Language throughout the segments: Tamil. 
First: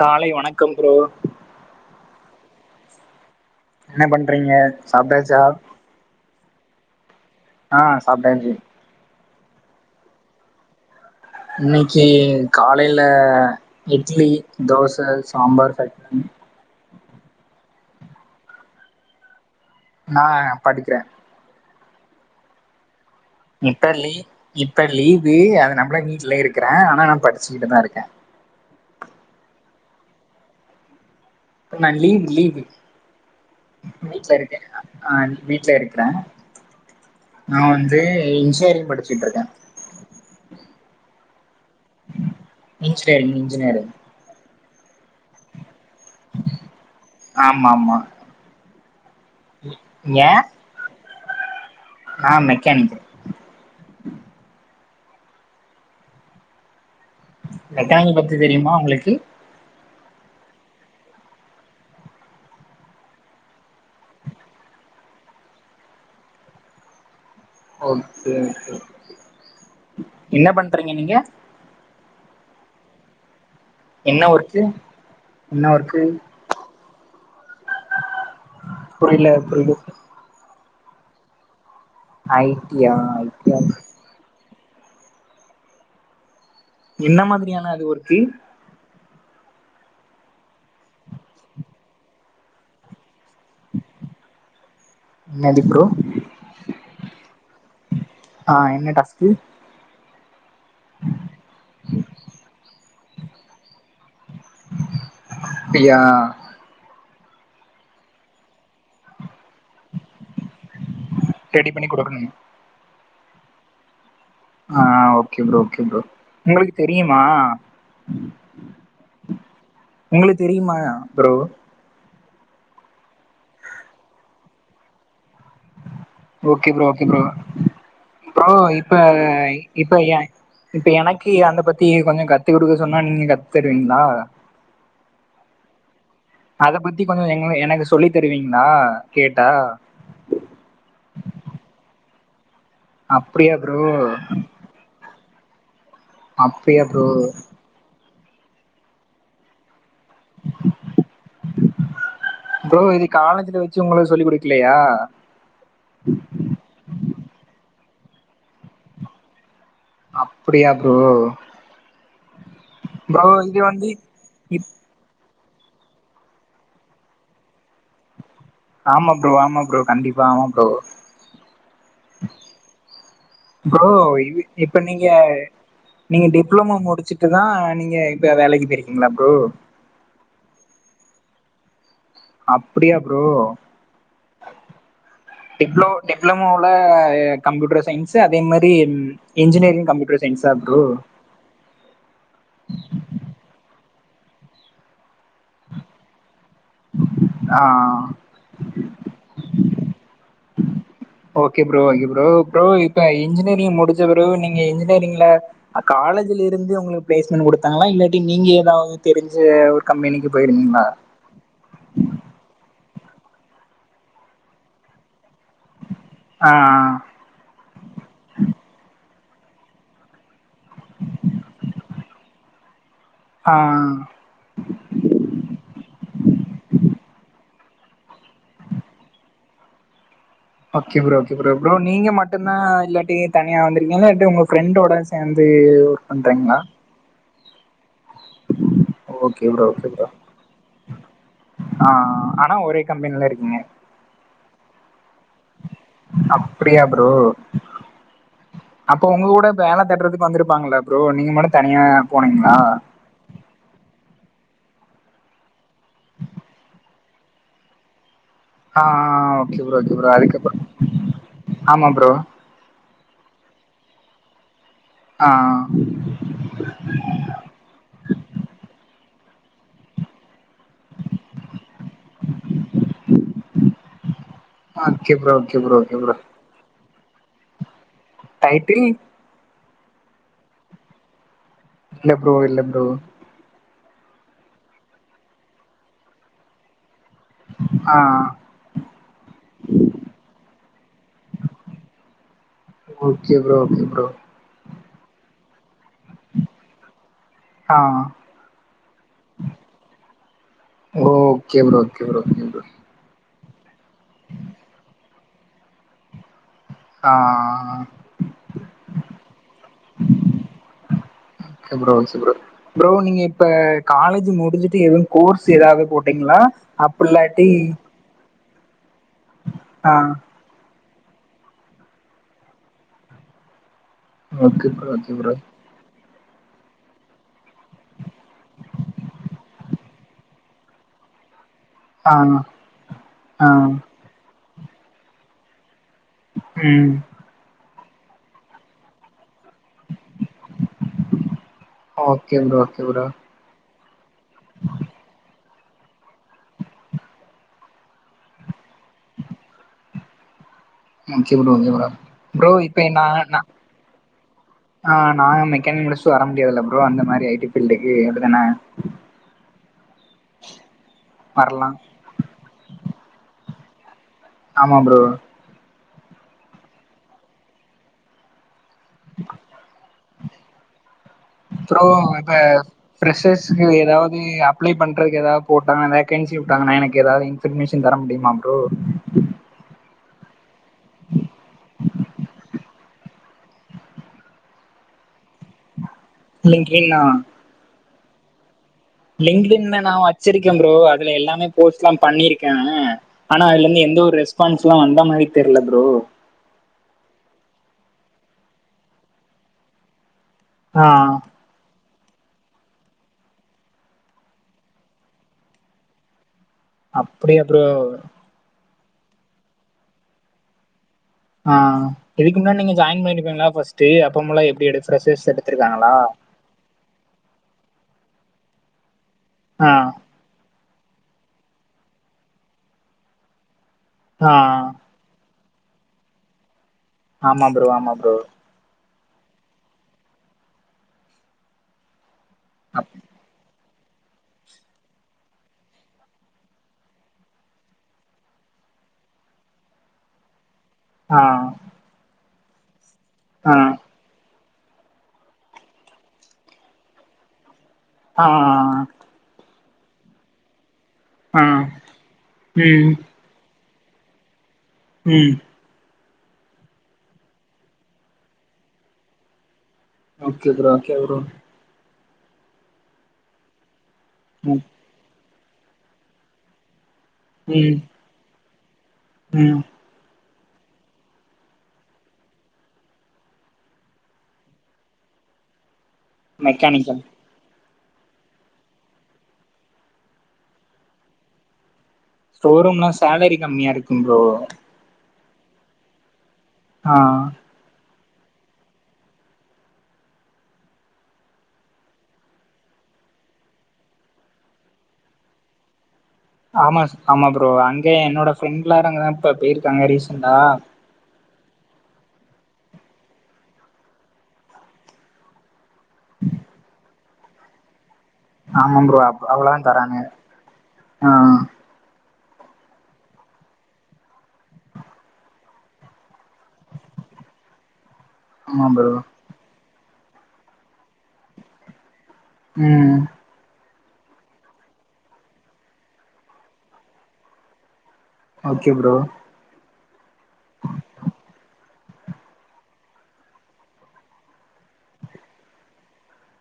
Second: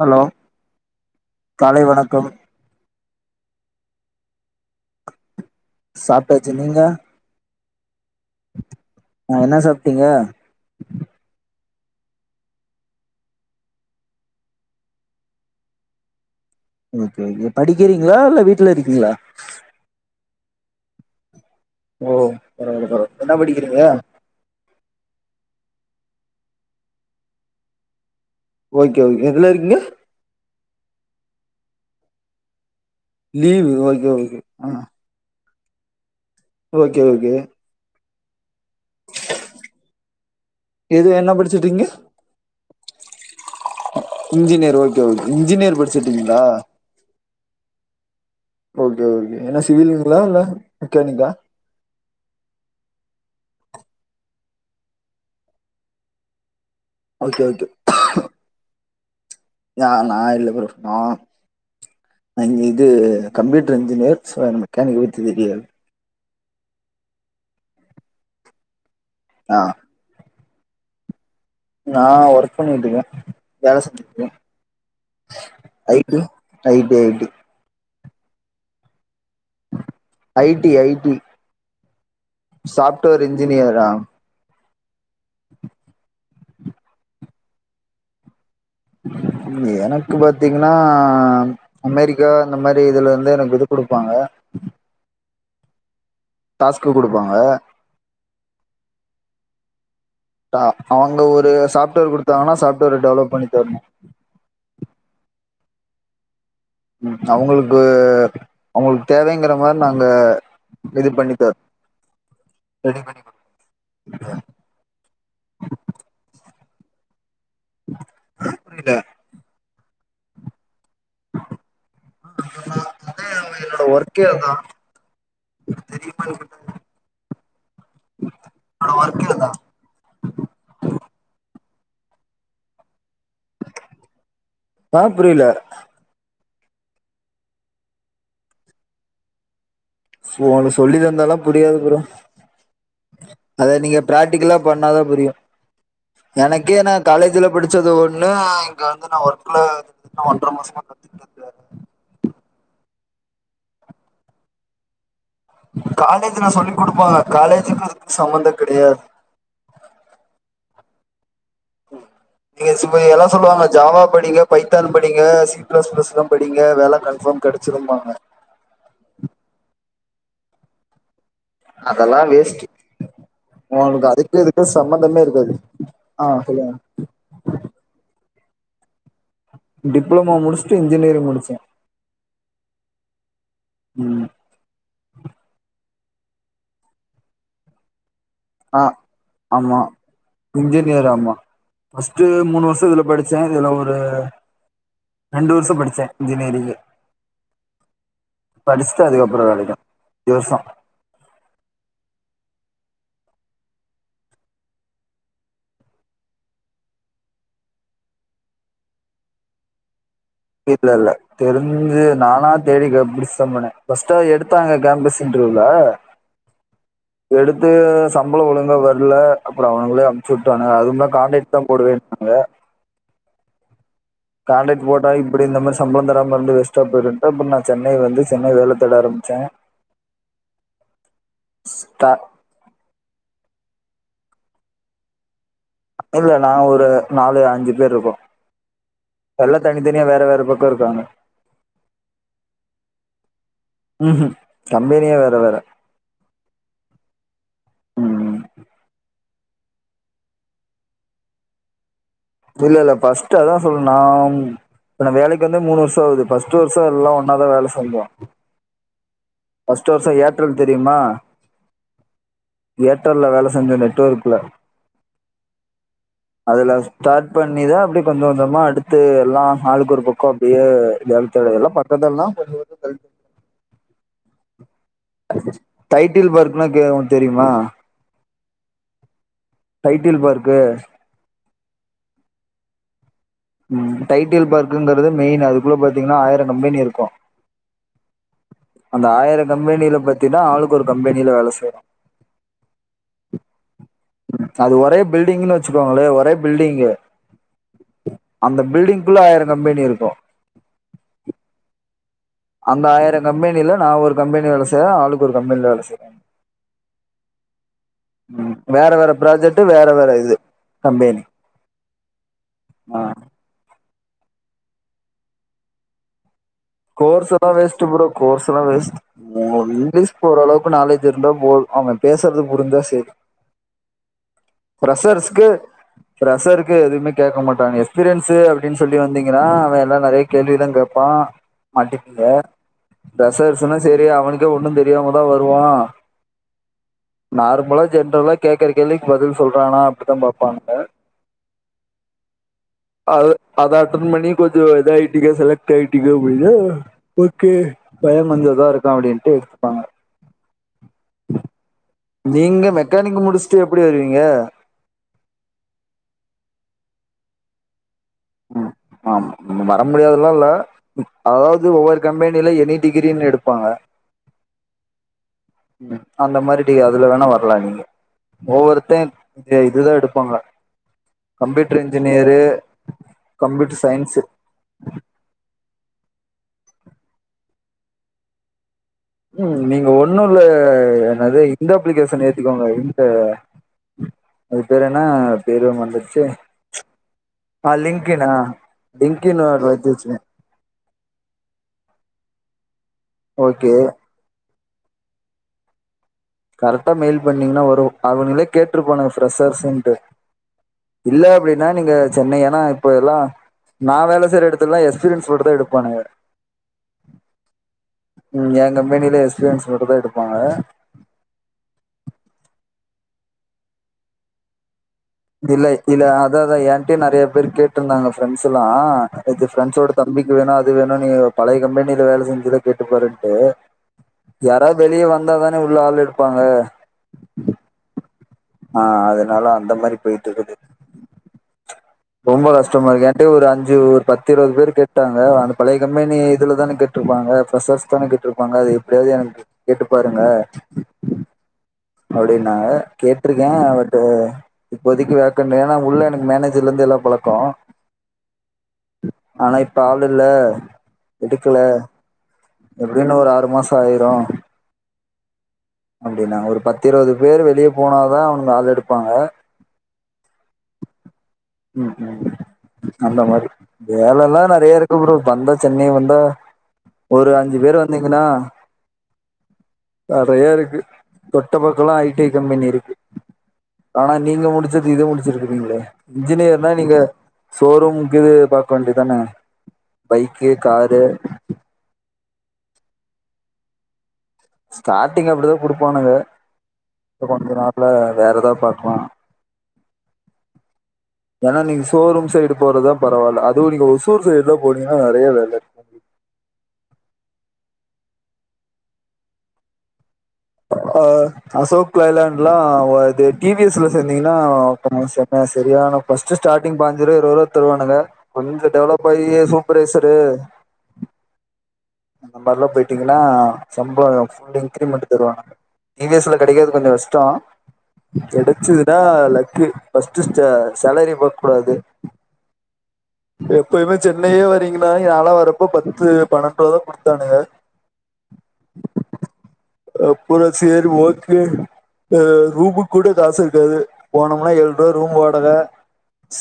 ஹலோ வணக்கம் ப்ரோ காலை வணக்கம் என்ன பண்றீங்க சாப்ட்டாச்சா சாப்ட்டாச்சு நீங்க ஆ சாப்ட்டாச்சு அ என்ன சாப்பிட்டீங்க இன்னைக்கு காலையில இட்லி தோசை சாம்பார் சட்னி ஓகே ஓகே படிக்கிறீங்களா இல்ல வீட்ல இருக்கீங்களா நா படிக்கிறேன் ஓ பரவால பர இப்ப லீ இப்ப லீவு அதுனா இப்ப எல்லாம் வீட்லயே இருக்கேன் ஆனா நா படிச்சிட்டுதான் இருக்கேன் ஓகே ஓகே எதுல இருக்கீங்க நா லீவு லீவு் லீவு ஓகே வீட்ல ஓகே இருக்கேன் ஆ வீட்ல இருக்குறேன் ஓகே ஓகே இன்ஜினேரிங் படிச்சுட்டு இருக்கேன் எது என்ன படிச்சிட்ருக்கீங்க engineering மின்ஜினிரிங் engineer okay okay engineer படிச்சிட்டு இருக்கீங்களா மா மா ஓகே ஓகே என்ன சிவில் [unintelligible] லிங்களா இல்ல மொக்கானிக்கா நா மெக்கானிக் ஓகே ஓகே ரெட்டேங்கில் பத்தி தெரியுமா உங்களுக்கு நா நா இல்ல ப்ரோ நா ந இது கம்ப்யூட்டர் இன்ஜினேயர் சோ மெக்கானிக்க பத்தி தெரியாது ஓகே ஓகே ஆ என்ன பண்றீங்க நீங்க நான் ஒர்க் பண்ணிட்டு இருக்கேன் வேலை செஞ்சிட்டு என்ன இருக்கேன் ஒர்க்கு என்ன I work T I T I T புரியல புரியல IT IT I T yeah software I T yeah இன்ஜினியராரா என்ன மாதிரியான அது ஒருக்கு எனக்கு பாத்தீங்கன்னா அமெரிக்கா இந்த மாதிரி இதுல இருந்து எனக்கு இது கொடுப்பாங்க என்னது இப்பறோ டாஸ்க்கு கொடுப்பாங்க ம் டா அவுங்க ஒரு சாஃப்ட்வேர் குடுத்தாங்கனா சாஃப்ட்வேர டெவலப் பண்ணித் தர்ணு பியா ம் அவுங்குளுக்கு அவுங்குளுக்கு தேவைங்கிற மார் நாங்க இது பண்ணி தர ரெடி பண்ணி குடுக்கணுங் ரெடி பண்ணி குடு [unintelligible] ஆ ஓகே ப்ரோ ஓகே ப்ரோ உங்ளுக்கு தெரியுமா புரியல உங்ளுக் தெரியுமா ப்ரோ ஆ நா அதே என்னோட ஒர்க்கே அதா okay bro okay bro bro இப்ப இப்ப ஏ இப்ப எனக்கு அந்த பத் த்தி கொஞ்ச கத்து குடுக்க சொன்னா நீங்க கத் தருவீங்ளா ஆ புரியல அத பத்தி கொஞ்ச எங்கன எனக்கு சொல்லித் தருவீங்ளா கேட்டா ஃபோனு சொல்லிதந்தாலா புரியாது ப்ரோ அப்டியா அத நீங்க ப்ரோ பிராக்டிகலா பண்ணாதா புரியு எனக்கே அப்டியா நா ப்ரோ காலேஜ்ல படிச்சது ஒன்னு ஆ இங்க வந்து நா ஒர்க்ல இது இன்ன ஒன்ற மாசமா கத்துக்கிட்ருக்காரு ப்ரோ இது காலேஜ்ல வச்சு ஒங்களுக்கு சொல்லி் குடுக்கலையா காலேஜ்ல சொல்லி் குடுப்பாங்க காலேஜுக்கு இதுக்கு சம்பந்த கெடையாது அப்டியா ப்ரோ ம் நீங்க சுபை ப்ரோ எல்லா இது சொல்லுவாங்க வந்து ஜாவா படிங்க இப் பைத்தான் படிங்க சி பிளஸ் பிளஸ்லா படிங்க வேல கன்பாஃம் கெடச்சிரும்பாங்க ஆமா ப்ரோ ஆமா ப்ரோ கண்டிப்பா ஆமா ப்ரோ அதலா வேஸ்ட்டு ப்ரோ இவ் இப்ப நீங்க இருக்காது ஆ நீங்க சொல்லுங்க டிப்ளமோ முடிச்சுட்டுதா நீங்க இப்ப வேலைக்கு போயிருக்கிங்ளா ப்ரோ டிப்ளமோ முடிஸ்ட்டு இன்ஜினேரிங் முடிச்ச அப்டியா ப்ரோ டிப்ள டிப்ளமோல கம்ப்யூட்டர் சயின்ஸ் து அதே மாதிரி ஆ ம் ஆமா இன்ஜினேரிங் கம்ப்யூட்டர் சயின்ஸா ப்ரோ ஃபஸ்டு மூனு வருஷ இதுல படிச்சே இதுல ஒரு ரெண்டு வருஷ படிச்சே இன்ஜினேரிங் கு ஆ படிஸ்ட்டு அதுக்கப்புற வேலைக்கு இ வர்ஷ okay bro okay bro bro இப் இப்ப இன்ஜினியரிங் முடிச்ச பிறவு நீங்க இன்ஜினேரி்ங்ல காலேஜ்ல இருந்து உங்களுக்கு பிளேஸ்மெண்ட் குடுத்தாங்களா இல்லாட்டி நீங்க ஏதாவ தெரிஞ்ச ஒரு கம்பெனிக்கு போயிருந்தீங்களா இல்ல இல்ல தெரிஞ்சு நானா தேடி கப்டிஸ் சம்பன ஃபர்ஸ்டா எடுத்தாங்க கேம்பஸ் இன்ட்ரீவ்ல ஆ எடுத்து சம்பள ஒழுங்கா வர்ல அப்ற அவுனுங்களே அம்ச்சுட்டானுங்க அதும்லா காண்டேட்தா போடுவேன்னாங்க ஆ கான்ட்ராக்ட் போட்டா இப்டி இந்த மேரி சம்பளந் தராம இருந்து வெஸ்டா போயிருன்ட்டு அப்ற நா சென்னை வந்து சென்னை வேல தேட ஆரம்ச்சே okay bro okay bro bro நீங்க மட்டுந்தா இல்லாட்டி தனியா வந்து இங்கலட்டு உங்க ஃப்ரெண்டோட சேந்து இல்ல நா ஒரு நாலு அஞ்சு பேர்ருக்கோ ஓகே எல்லா ப்ரோ ஓகே தனித்தனியா ப்ரோ வேற வேற பக்க இருக்காங்க ஆ ஆனா ஒரே கம்பெனில இருக்கீங்க இந்த ஏரியா வேற வேற அப்டியா ப்ரோ ம் அப்போ உங்க கூட வேல தேட்றதுக்கு வந்திருப்பாங்கல்ல ப்ரோ நீங்க மட்டு தனியா போனீங்களா இல்ல இல்ல ஃபஸ்ட்டு அதா சொல் நா உம் இப்ப நா வேலைக்கு வந்து மூனு வருஷ ஆவுது ஃபஸ்ட்டு வருஷ எல்லா ஒன்னாதா வேல செஞ்சோ அ அ okay bro first okay bro வருஷம் அதுக்கப்புறோ ஏர்டெல் தெரியுமா ஆமா ப்ரோ ஏர்டெல்ல வேல செஞ்ச நெட் ஒர்க்ல அ அ ஸ்டார்ட் பண்ணிதா அப்டியே கொஞ்ச கொஞ்சமா அடு த்து எல்லா ஆளுக்கு ஒரு பக்கோ அப்பிடியே [unintelligible] okay bro okay bro okay bro title பார்க்குன்னா கே உனக் தெரியுமா டைட்டில் டைட்டில் பார்க்கு இல்ல ப்ரோ இல்ல ப்ரோ ம் டைட்டில் பார்க்குங்கிறது மெயின் அதுக்குள்ள பாத்தீங்கன்னா ஆயிரோ கம்பேனி இருக்கு அ அ அந்த ஆயிரோ கம்பேனில பத்தினா ஆளுக்கொரு கம்பேனில வேல செய்யறோ ஓகே ப்ரோ ப்ரோ அது ஒரே பில்டிங்ன்னு வெச்சுக்கோங்களே ஒரே பில்டிங்கு ஆ அந்த பில்டிங்க்குள்ள ஆயிரோ கம்பேனி இருக்கு ஓகே ப்ரோ ஓகே ப்ரோ கம்பெனில நா ஒரு கம்பெனி வேல செய்ற ஆளுக்கு ஒரு கம்பெனியில வேல செய்றா அ அ அ ம் வேற வேற ப்ராஜெக்ட்டு வேற வேற இது கம்பேனி ஓகே ப்ரோ ப்ரோ நீங்க இப்ப காலேஜ் முடிஞ்சுட்டு எது கோர்ஸ் எதாவ்து போட்டீங்ளா கோர்ஸ் எல்லா வேஸ்ட் ப்ரோ கோர்ஸ் எல்லா வேஸ்ட் ஆ இங்கிலீஷ் ஓரளவுக்கு நாலேஜ் இருந்தா போது அவங்க பேசுறது புரிஞ்சா சேரி ஓகே ப்ரோ ஓகே ப்ரோ பிரெஷ்ஷருக்கு எதுவுமே கேக்கமாட்டாங்க எக்ஸ்பீரியன்ஸ்சு அப்டின்னு சொல்லி வந்தீங்கன்னா அவ எல்லா நெறைய கேள்விதா கேப்பா அ ஆ மாட்டிப்பிங்க ஆ ஃபிரெஷ்ஷர் சென்னா செரி அவனுக்கே ஒன்னு தெரியாம தா வருவா ம் நார்மலா ஜென்ரலா கேக்கற கேள்விக்கு பதில் சொல்றானா அப்பிடிதா பாப்பாங்க ஓகே ப்ரோ ஓகே ப்ரோ அது அதா [unintelligible] கொஞ்சோ இது ஐ டி க்கு செலக்ட் ஐ டி கம்பனினா ஓகே பயோ கொஞ்சதா இருக்க அப்டின்ட்டு எடுத்துப்பாங்க okay bro okay bro bro நீங்க இப்ப என்ன மெக்கானிக் நா முடிச்சுட்டு எப்டி வருவீங்க அ நாங்க மெக்கானிக் முடுச்சுட்டு வர முடியாதுல்ல ப்ரோ ப்ரோ அந்த மாரி ஐ டி பீல்டுக்கு அப்பிடிதான ம் ஆமா வர முடியாதுனு இல்ல அதாவது வரலாம் ஒவ்வொரு கம்பேனில எனி டிகிரி னு எடுப்பாங்க ஆமா ப்ரோ அந்த மாரி அதுல வேணா வரலா நீங்க ஒவ்வொரு தே இதுதா எடுப்பாங்க கம்ப்யூட்டர் ப்ரோ இப்ப இன்ஜினியரு பிரஷ்ஷர்ஸ்சுக்கு கம்ப்யூட்டர் ஏதாவது சயின்ஸு அப்ளோ பண்றது எதாவது போட் எதனா வேகன்சி விட்டாங்கனா எனக்கு எதாவது இன்பர்மேஷன் தர முடியுமா ப்ரோ ம் நீங்க ஒண்ணு இல்ல என்னது இந்த அப்ளிகேஷன் ஏத்திக்கோங்க இந்த அது பேரு என்னா பேரு வரமாடினுது லிங்க்டின்னா அ லிங்கின்னு லிங்க்லின்னு நா வெச்சிருக்கே ப்ரோ அதுல எல்லாமே போஸ்ட் எல்லா பண்ணிருக்கே ஆனா அதுல ஓகே இருந்து எந்த ஒரு ரெஸ்பான்ஸ்ல்லா வந்த மாரி தெரில ப்ரோ கரெக்டா மெயில் பண்ணீங்கன்னா வரு அவனுகளே கேட்டுருப்பாங்க ஃப்ரெஸ்சரன்ட்டு ஆ இல்ல அப்டின்னா நீங்க சென்னை ஆனா இப்ப எல்லா நா வேல செய்யற எடத்தலால எக்ஸ்பீரியன்ஸ் மட்டுதா எடுப்பானுக அப்பிடியா ப்ரோ னேலே எக்ஸ்பீரியன்ஸ் மட்டு தா எடுப்பாங்க ஆஹ் இதுக்கு முன்னா நீ ஜாயின் பண்ணிருப்பீங்களா ஃபர்ஸ்ட்டு அப்போமெல்ல எப்டி எடுப் இல்ல இல்ல அதா ஏன்டியே நெறைய பேர் கேட்டிருந்தாங்க ஃப்ரெண்ட்ஸ் எல்லா நேத்து ஆ ஃப்ரெண்ட்ஸோட தம்பிக்கு வேணு அது வேணும் நீ பழைய கம்பெனில வேல செஞ்சல கேட்டுப்பாருன்ட்டு ஆ யாராது வெளியே வந்தாதான உள்ள ஆள் எடுப்பாங்க ஆமா ப்ரோ ஆமா ப்ரோ ஆஹ் அதனால அந்த மாரி போயிட்டு இருக்குது ரொம்ப ஆ கஷ்டமா இருக்கு என்டே ஒரு அஞ்சு ஒரு பத்து இருவது பேர் கேட்டாங்க அந்த பழைய கம்பெனி இதுல தான கேட்ருப்பாங்க பசஸ்தான கேட்டுருப்பாங்க எப்டியாவது எனக்கு கேட்டு பாருங்க ஆ அப்டின்னாங்க கேட்டிருக்க பட்டு இப்போதைக்கு வேக்கன் ஏன்னா உள்ள எனக்கு மேனேஜர்ல இருந்து எல்லா பழக்கோ ஆஹ் ஆனா இப்ப ஆள் இல்ல ஆ எடுக்கல எப்டியு இன்னு ஒரு ஆறு மாசோ ஆயிரு உம் அப்டினாங்க ஒரு பத்து இருவது பேர் வெளிய போனாதா அவனுங்க ஆள் எடுப்பாங்க ஓகே ப்ரோ ஓகே ப்ரோ அந்த மாரி வேல எல்லா ம் நெறைய இருக்க ப்ரோ வந்தா சென்னை வந்தா ஒரு அஞ்சு பேர் வந்தீங்கன்னா உம் நெறைய இருக்கு தொட்ட பக்கம்லா ஐடி கம்பெனி இருக்கு ஆனா நீங்க முடிச்சது இது முடிச்சிருக்குறீங்களே இன்ஜினியர்னா நீங்க மெக்கானிக்கல் ஷோரூம் கிது பாக்க வேண்டிதான பைக்கு காரு ஷோரூம்லா சாலரி கம்மியா இருக்கும் ப்ரோ ஸ்டார்டிங் அப்டிதா குடுப்பானுங்க ஆ கொஞ்ச நாள்ல வேற எதா பாக்லா ஏன்னா நீங்க ஷோரூம் சைடு போறதா பரவால்ல அதுவு நீங்க ஒசூர் சைடுலா போனீங்கன்னா நெறைய வேல இருக் [unintelligible] ஆமா ஆமா ப்ரோ அங்க என்னோட ஃப்ரெண்ட் எல்லாரு அங்கதா இப்ப போயிருக்காங்க ரீசன்டா ஆ அசோக் லைலாண்ட்லா இது டி வி எஸ் ல சேந்தீங்கன்னா ப்ரமோஷன் [unintelligible] சரியான ஃபர்ஸ்ட் ஸ்டாடிங் பாஞ்சிருவா இருவதுருவா தருவானுங்க கொஞ்ச ஆமா ப்ரோ டெவலப் அப் ஆயி அவ்ளதா தராங்க சூப்பர்வைசரு ஆ அந்த மாரிலா போயிட்டீங்கன்னா சம்பளோ ஃபுல் இன்கிரீமெண்ட் தருவாங்க டி வி எஸ் ல கெடைக்கறது கொஞ்சோ கஷ்டோ ஆமா ப்ரோ கெடச்சதுடா லக்கு ஃபஸ்ட் சாலரி பாக் கூடாது உம் எப்பயுமே சென்னையே வரீங்கன்னா யாலா வரப்போ பத்து பன்னெண்டுதா குடுத்தானுங்க ஓகே ப்ரோ அப்புறோ சேரி ஓகே ரூமுக்கு கூட காசு இருக்காது போனோம்னா ஏழு ரூவா ரூம் வாடக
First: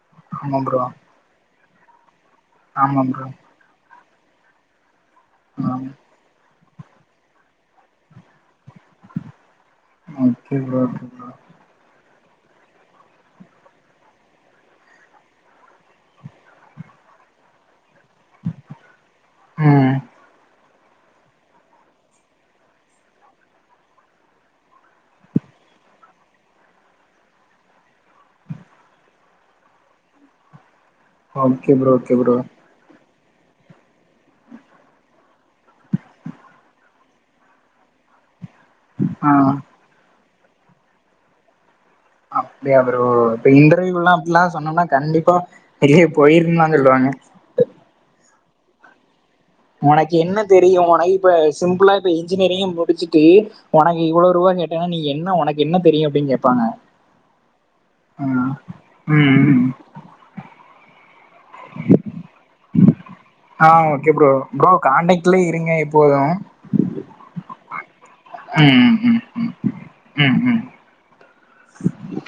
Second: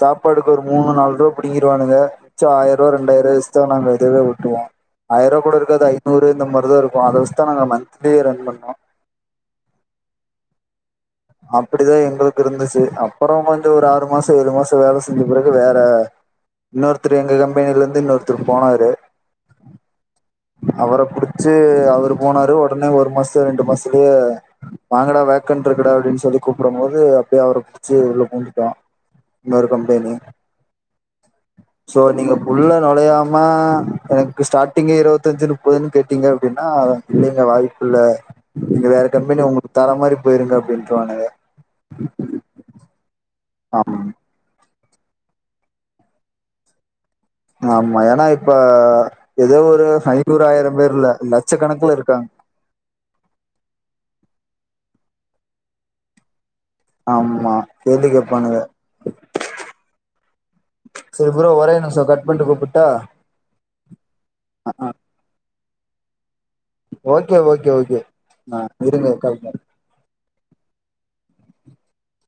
சாப்பாடுக்கு ஆமா ஒரு ப்ரோ மூணு நால் ருவா புடிங்கிருவானுங்க மிச்சோ ஆயிருவா ஆமா ப்ரோ ரெண்டாயிருபா எக்ஸ்ட்ரா நாங்க ஓட்டுவோ ஆயிர ருவா கூட ஆ இருக்காது ஐநூறு இந்த மாரி தா இருக்கு அத வச்தா நாங்க மந்த் அப்டே ரன் பண்ணோ ஓகே ப்ரோ ஓகே ப்ரோ அப்டிதா எங்களுக்கு இருந்துச்சு அப்பறோ கொஞ்சோ ஒரு ஆறு மாசோ ஏழு மாசோ வேல செஞ்ச பிறகு வேற இன்னொருத்தர் எங்க கம்பெனில இருந்து இன்னொருத்தர் போனாரு ம் அவர புடிச்சு அவரு போனாரு ஒடனே ஒரு மாசத்து ரெண்டு மாசத்துலயே வாங்கடா வேக்கண்ட் இருக்குடா அப்டின்னு சொல்லி கூப்ட போது அப்பயே அவர புடிச்சி உள்ள பூந்தூட்டோ இன்னொரு company okay bro so okay நீங்க ப்ரோ உள்ள நொழையாம மா எனக்கு ஸ்டார்ட்டிங்கே இருபத்தஞ்சு முப்பதுன்னு கேட்டீங்க அப்டின்னா சென்னைல வாய்ப்பில்ல நீங்க வேற ஆ கம்பெனி உங்களுக்கு தர மாரி போயிருங்க அப்டின்ட்டுருவாங்க அப்டியா ப்ரோ இப்ப இன்டர்வியூல்லாம் அப்படிலா சொன்னோனா கண்டிப்பா வெளிய போயிருன்னு தா சொல்லுவாங்க ஆமா ஏன்னா இப்ப ஏதோ ஒரு ஒனக்கு என்ன ஐநூறு ஆயிரம் தெரியு பேர் இல்ல ஒனக்கு இப்ப சிம்பிளா லட்சக்கணக்குல இப்ப இருக்காங்க இன்ஜினியரி முடிச்சுட்டு ஒனக்கு இவ்வளோ ரூவா நீ என்ன நீ என்ன உனக்கு என்ன தெரியு அப்படிங் கேப் பாங்க ஆமா கேள்வி ஆ கேப்பானுங்க ம்ம் சரி ப்ரோ ஒரே நிமிஷம் கட் பண்ணிட்டு கூப்பிட்டா ஆ ஓகே ப்ரோ ப்ரோ காண்டக்ட்லயே இருங்க போது ஓகே ஓகே ஓகே ஆ ம் ம் இருங்க கால் பண் ம் ம் ம் ம்